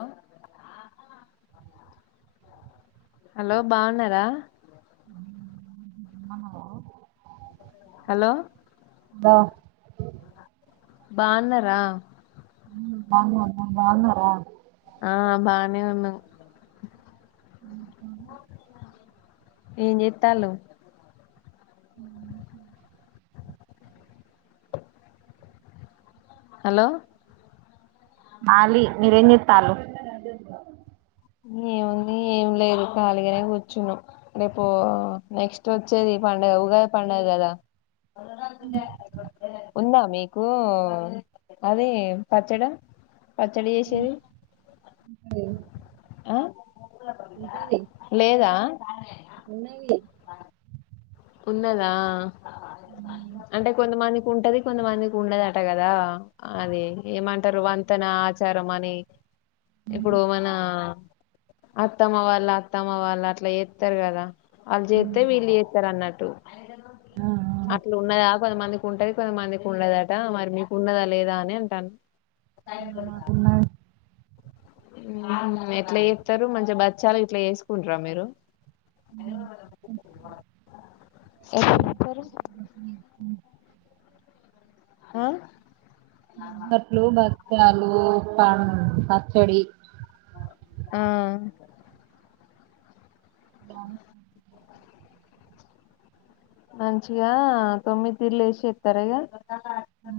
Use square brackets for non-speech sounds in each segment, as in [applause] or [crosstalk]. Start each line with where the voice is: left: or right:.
left: [inaudible] Hello బాగున్నారా
right: hello
left: hello
right: దా
left: బావున్నరా
right: ఉమ్ బాగున్నార బాగున్నార
left: ఆ బానే ఉన్నాం
right: ఉమ్
left: ఏం చేత్తాల్లు
right: అ
left: హలో
right: మాలి మేరెంజెతాల్లు
left: [unintelligible] ఏం లేదు ఖాళీ గానే కూర్చున్నాం రేపు నెక్స్ట్ వచ్చేది పండుగ ఉగాది పండుగ గద ఉందా మీకు అదే పచ్చడి పచ్చడిచేసేది ఆ లేదా
right: ఉన్నాయి
left: ఉన్నదా అంటే కొంతమంది ఉంటది కొంతమందికి ఉండదట కదా అది ఏమంటారు వంతెన ఆచారం అని ఇప్పుడు మన అత్తమ్మ వాళ్ళ అత్తమ్మ వాళ్ళ అట్లా చేస్తారు కదా వాళ్ళు చేస్తే వీళ్ళు చేస్తారు అన్నట్టు
right: ఆ
left: అట్లా ఉన్నాయా కొంతమందికి ఉంటది కొంతమందికి ఉండదట మరి మీకు ఉండదా లేదా అని అంటాను
right: మాకున్నది
left: ఎట్లా వేస్తారు మంచిగా బచ్చాలు ఇట్లా వేసుకుంటార మీరు ఎక్కరు హ
right: బట్లు బట్టలు పా పచ్చడి
left: ఆ
right: ఆ
left: మంచిగా తొమ్మిది ఇల్లు ఏసీ ఎత్తరు గా
right: హు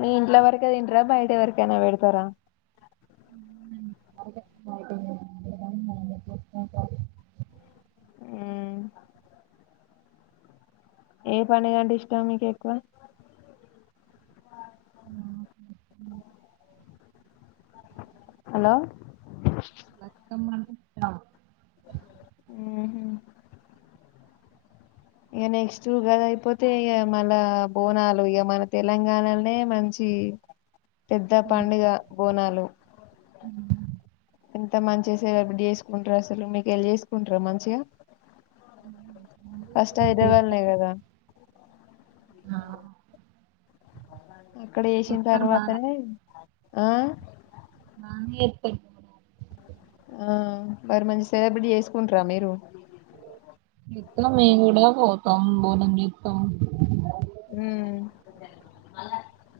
left: నీ ఇంట్లో వరకె తింటరా, బయట ఎవరికైనా వెడతారా?
right: గ అ
left: ఊ ఏ పండగ అంటే ఇష్టం మీకెక్కువ? హలో
right: మొత్తం అడు తా
left: మ్మ్. ఇగ నెక్స్ట్ ఉగాది అయిపోతే, ఇగ మళ్ళ బోనాలు, ఇగ మన తెలంగాణల్నే మంచి ఇ పెద్ద పండుగ బోనాలు
right: ఉ
left: ఎంత మంచిగ సెలబెట్ చేసుకుంట్రు అసలు, మీకెల్ చేసుకుంట్ర మంచిగా ఫస్ట్ హైదరాబాద్లోనే కదా
right: ఆ
left: అక్కడ చేసిన్ తర్వాతనే ఆ
right: ఆన్ ఎతయ్
left: ఆ మరి మంచి సెలబ్రిటీ చేసుకుంట్ర మీరు?
right: ఎపుల మేం కూడా పోతాం బోనం చెత్తాం
left: ఉ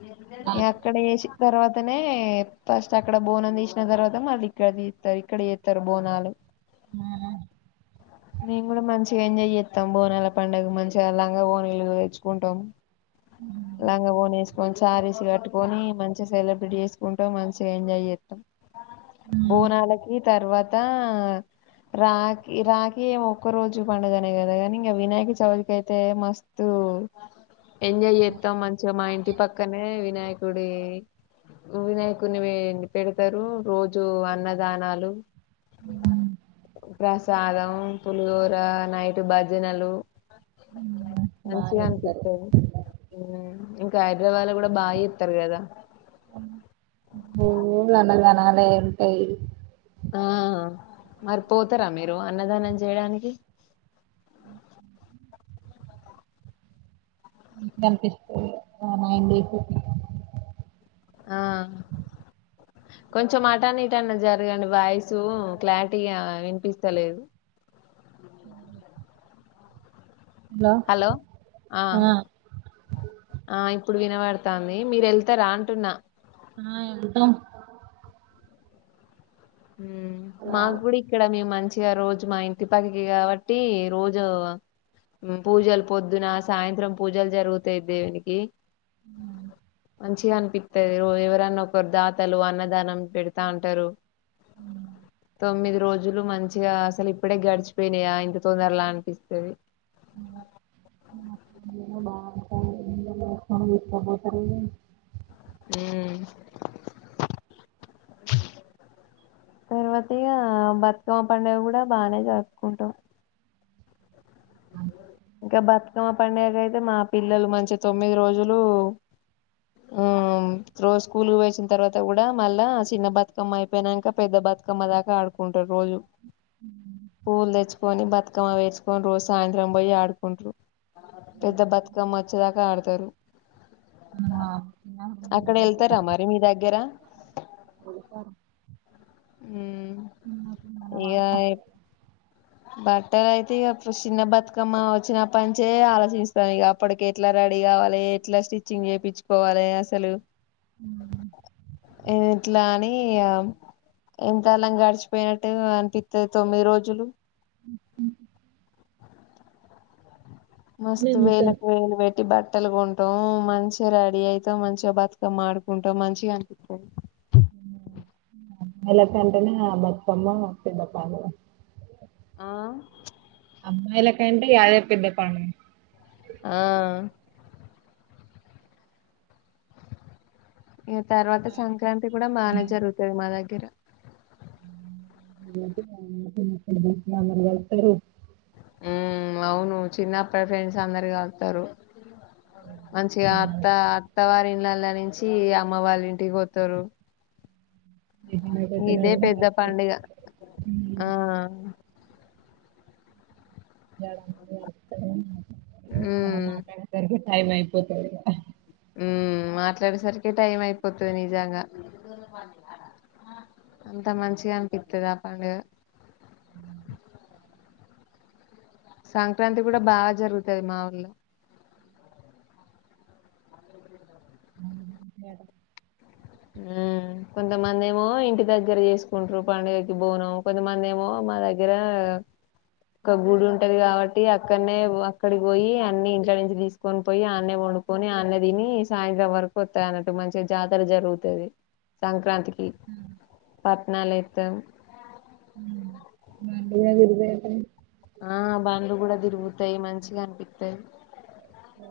left: ఇగ అక్కడ చేసిన్ తర్వాత నే ఫస్ట్ అక్కడ బోనం తీసిన తర్వాత, మళ్ళీ ఇక్కడ తీస్తారు ఇక్కడ తీస్తారు బోనాలు
right: ఆ
left: మేం కూడ మంచిగా ఎంజాయ్ చెత్తం బోనాల పండగ, మంచిగ లంగ ఓనీలు తెచ్చుకుంటాం. లంగ వోని ఎస్కొని, సారీస్ కట్టుకొని, మంచిగా సెలబ్రిట్ చేసుకుంటాం, మంచిగా ఎంజాయ్ చెత్తం. బోనాలకి తర్వాత ఆ రాఖ రాఖీ ఏ ఒక్క రోజు పండుగనే కదా, కానీ ఇంక వినాయక చవితికి అయితే మస్తు ఉ ఎంజాయ్ చే ఇ మా ఇంటి పక్కనే వినాయకుడి వినాయకుని ఇ పెడతరు. రోజు అన్నదానాలు. అ ప్రసాదం, పులిహోర, నైటు భజనలు.
right: చేత్తం బాగా
left: మంచిగ
right: చేత్తరు
left: అనిపిత్తది. ఇంక హైదరాబాద్ ల కూడ బా చెత్తరు కదా
right: ఉ అన్నదనాలే ఉంటయ్
left: ఆ మరి పోతరా మీరు అన్నదానం చేయడానికి?
right: ఉ కనిపిస్త ఆ నైన్ డేస్
left: ఆ కొంచెం అటన్న ఇటన్న జరగండి, వాయిసు క్లారిటీగా వినిపిస్తలేదు.
right: ఉ
left: హలో ఆ ఆ ఇ ఇపుడు వినబడతాంది. మీరు ఎళ్తారా అంటున్న?
right: ఆ ఎల్థమ్
left: ఉ మాగుడ ఇక్కడ మేం మంచ్ ఇగ రోజు మా ఇంటి పకికె కాబట్టి రోజు పూజలు పొద్దున, సాయంత్రం పూజలు జరుగుతాయి దేవునికి.
right: ఉమ్
left: మంచిగా అనిపితది. ఎరో ఎవరన్న ఒకరు దాతలు అన్నదానం పెడతా ఉంటారు.
right: ఉ
left: తొమ్మిది రోజులు మంచిగా అసలు ఇప్పుడే గడిచిపోయినాయా ఇంత తొందరలా అనిపిస్తది.
right: [unintelligible]
left: ఉ తర్వాతిగా బతుకమ్మ పండుగ కూడా బానే జరుపుకుంటాం.
right: మ్
left: ఇంకా బతుకమ్మ పండగ అయితే మా పిల్లలు మంచిగా తొమ్మిది రోజులు ఉమ్ రోజు స్కూల్ కి పోయోచ్చిన తర్వాత కూడా మళ్ళా చిన్న బతుకమ్మ అయిపోనాక పెద్ద బత్ బతుకమ్మ దాకా ఆడుకుంటారు రోజు పూలు తెచ్చుకొని బతుకమ్మ వేసుకొని రోజు సాయంత్రం పోయి ఆడ్ ఆడుకుంటురు పెద్ద బతుకమ్మ వచ్చేదాకా ఆడుతారు.
right: ఆ
left: అక్కడ వెళ్తారా మరి మీ దగ్గర
right: చిన్నప్పుడు మనం ఆడుతాం
left: బట్టలయితే ఇగ చిన్న బతుకమ్మ వచ్చినప్ప నుంచే ఆలోచిస్తా ఇక అప్పటికేట్ల రడి రెడీ గవాలే ఎట్లా స్టిచ్చింగ్ చేపించుకోవాలే అసలు
right: ఆడుకోం
left: ఎట్లా అని ఇగం ఎంత కాలం గడిచిపోయినట్టు అనిపిత్తది తొమ్మిది రోజులు. మస్తు వేలకు వేలు పె ట్టి బట్టలు కొంటాం మంచిగా రెడీ అయితాం మంచిగా బతుకమ్మ ఆడుకుంటాం మంచిగా అనిపితది.
right: వెల వెంటనే బతుకమ్మ పెద్ద పాను
left: ఆ
right: అమ్మాయిలే కంటే యాదే పెద్ద పం
left: ఆ ఇగ తర్వాత సంక్రాంతి కూడా బానే జరుగుతది మా దగ్గర.
right: అందరు కలుస్తారు
left: ఉ అవును చిన్నప్పటి ఫ్రెండ్స్ అందరు కలత్తరు మంచిగా అత్త అత్త వారి ఇన్ నెల నుంచి అమ్మ వాళ్ళ ఇంటికి పోతారు. ఇదే పెద్ద పండుగ ఆ ఉమ్
right: మాట్లాడే సరికి టైం అయిపోతది
left: ఉ మాట్లాడేసరికి టైం అయిపోతది నిజంగా అంత మంచిగా అనిపిత్తది ఆ పండుగ
right: మ్
left: సంక్రాంతి కూడా బాగా జరుగుతది మా ఊర్లో ఉ కొంతమంది ఏమో ఇంటి దగ్గర చేసుకుంటారు పండుగకి బోవనం కొంతమంది ఏమో మా దగ్గర ఒక గుడి ఉంటది కాబట్టి అక్కన్నే అక్కడికి పోయి అన్ని ఇంట్లో నుంచి తీసుకొని పోయి అన్నే పడుకొని అన్నే తిని సాయంత్రం వరకు వత్తయ్ అన్నట్టు మంచిగా జాతర జరుగు తేది సంక్రాంతికి పట్నాలేత్తం
right: ఉ బ విరుదే [unintelligible]
left: ఆ బండ్లు కూడా తిరుగుతాయ్ మంచిగా అనిపితయ్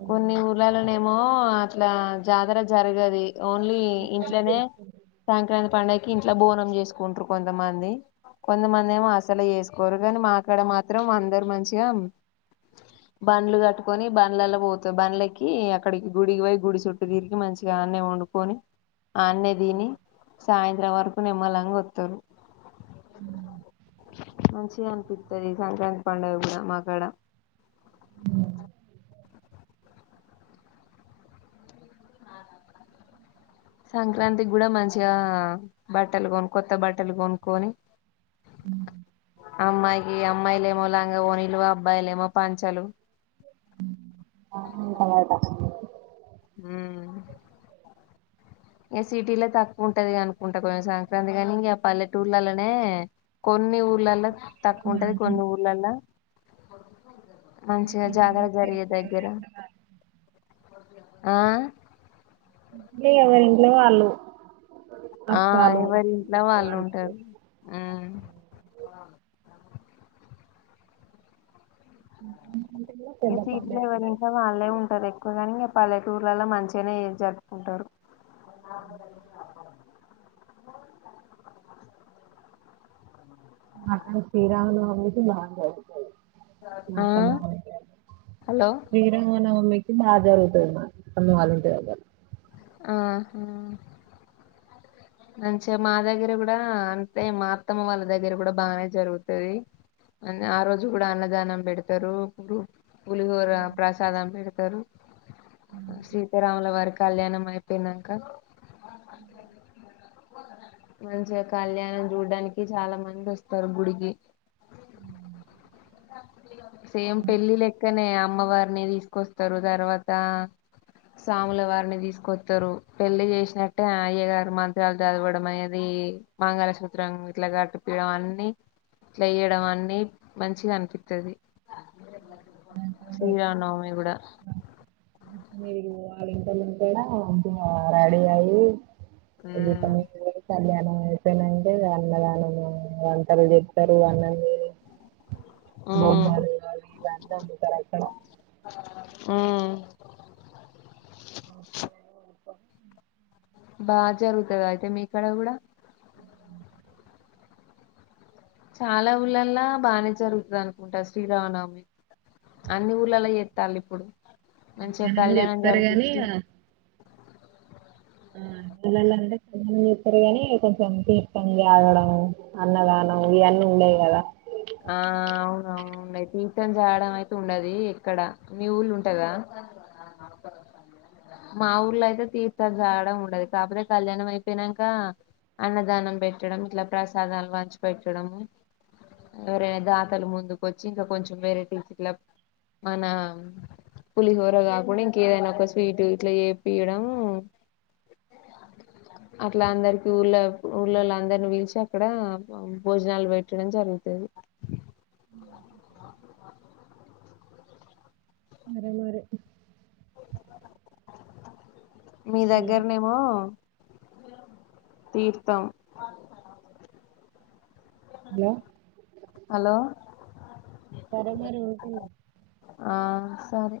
left: కొన్ని ఊర్లలలోనేమో అట్లా జాతర జరగదు ఇ ఓన్లీ ఇంట్లోనే
right: వాళ్ళు
left: సంక్రాంతి పండగ్ ఇంట్లో బోనం చేసుకుంటారు కొంతమంది కొంతమంది ఏమో అసలు చేసుకోరు కానీ మా అక్కడ మాత్ మాత్రం అందరు మంచిగామ్ బండ్లు కట్టుకొని బండ్లలో పోతా బండ్లకి అక్కడికి గుడికి పోయి గుడి చుట్టూ తిరిగి మంచిగా గన్నే వండుకొని ఆన్నే తిని సాయంత్రం వరకు నిమ్మలాంగా వత్తరు. మంచిగా అనిపితది సంక్రాంతి పండగ కూడా మాక్కడ సంక్రాంతి కూడా మంచిగా బట్టలు కొను కొొత్త బట్టలు కొనుక్కని అమ్మాయికి అమ్మాయిలేమో లాంగ ఒనీలు అబ్బాయిలేమో పంచలు
right: [inaudible]
left: ఉమ్ ఈ సిటీలో తక్కువ ఉంటది అనుకుంటా కొంచెం సంక్రాంతి గాని ఇంకా పల్లెటూర్లలోనే కొన్ని ఊర్లలో తక్కువ ఉంటది కొన్ని ఊర్లలా మంచిగా జాగర జరిగే దగ్గర ఆ
right: [inaudible] ఎవరి ఇంట్లో వాళ్ళు
left: ఆ
right: అప్పాలు
left: ఎవరి ఇంట్లా
right: పిండి
left: వాళ్ళు
right: వంటలు
left: ఉంటారు ఉమ్
right: అంటే కూడా
left: ఇక
right: పెద్ద పండుగ
left: సిటీలో ఎవరి
right: అండి
left: ఇంట్లో వాళ్ళే ఉంటారు ఎక్కువగాని ఇంకా పాలె టూర్లలో మంచిగానే జరుపుకుంటారు
right: మకాడా శ్రీరామా నవమి కి బాగా
left: ఆ హలో
right: [inaudible] శ్రీరమనవమికి బాగా జరుగుతాది మా అత్తమ్మ వాళ్ళ ఇంటి దగ్గర
left: ఆహా మంచిగా మా దగ్గర కూడా అంతే మా అత్తమ్మ వాళ్ళ దగ్గర కూడా బాగానే జరుగుతుది అ ఆ రోజు కూడా అన్నదానం పెడతారు [unintelligible] పులిహోర ప్రసాదం పెడతారు సీతారాముల వారి కళ్యాణం అయిపోయ్నంకా మంచిగా కళ్యాణం చూడ్డానికి చాలా మంది వస్తారు గుడికి సేమ్ పెళ్ళి లెక్కనే అమ్మవారిని తీసుకొస్తారు తర్వాత స్వాముల వారిని తీసుకొతారు పెళ్లి చేసినట్టే అయ్య గారు మంత్రాలు చదవడం అది మంగళ సూత్రం ఇట్లా గట్ పియడం అన్ని ఇట్లా ఇయడం అన్ని మం చిగా ఆనిపితాది శ్రీరామానవమి కూడా
right: మీరు [inaudible] రెడీ అ్య
left: ఉమ్
right: [inaudible] కళ్యాణం అయిపోయిన వెంటనే అన్నదానము వంటలు చెప్తారు అన్నం
left: ఉమ్
right: బొమ్మలు ఆవి ఇవి అంతా అమ్ముతారు అక్కడా
left: ఉమ్.
right: [inaudible]
left: బా జరుగుతాదా అయితే మీక్కడ కూడా చాలా ఊళ్ళలా బాగానే జరుగుతది అనుకుంటా శ్రీరామనవమి అన్ని ఊర్ళలో చేతాలి ఇప్పుడు మంచిగా
right: అన్ని
left: కళ్యాణం
right: చేత్తరు గాని
left: జరిపించి
right: ఆ
left: అ
right: [unintelligible] చెతారు గాని కొంచెం తీర్థం జగడం అన్నదానం ఇవన్నీ ఉండేవి కదా
left: ఆ అవును అవును తీర్థం జాడం అయితే ఉండది ఎక్కడ మీ ఊళ్ళో ఉంటదా మా ఊర్లో అయితే తీర్థాలు జాగడం ఉండదు కాకపోతే కళ్యాణం అయిపోయినంకా అన్నదానం పెట్టడం ఇట్లా ప్రసాదాలు వంచి పెట్టడము ఎవరైనా దాతలు ముందుకు వచ్చి ఇంకా కొంచెం వెరైటీస్ ఇట్లా మన పులిహోర కాకుండా ఇంకేదైనా ఒక స్వీటు ఇట్లా ఏ పీయడం అట్లా అందరికి ఊళ్ళ ఊళ్ళలో అందరినీ పీలిచి అక్కడ భోజనాలు పెట్టడం జరుగ్ తది
right: సరే మరి
left: మీ
right: హలో
left: దగ్గరనేమో తీర్థం
right: హలో
left: హలో
right: సరే మరి పోతున్న
left: ఆ సరే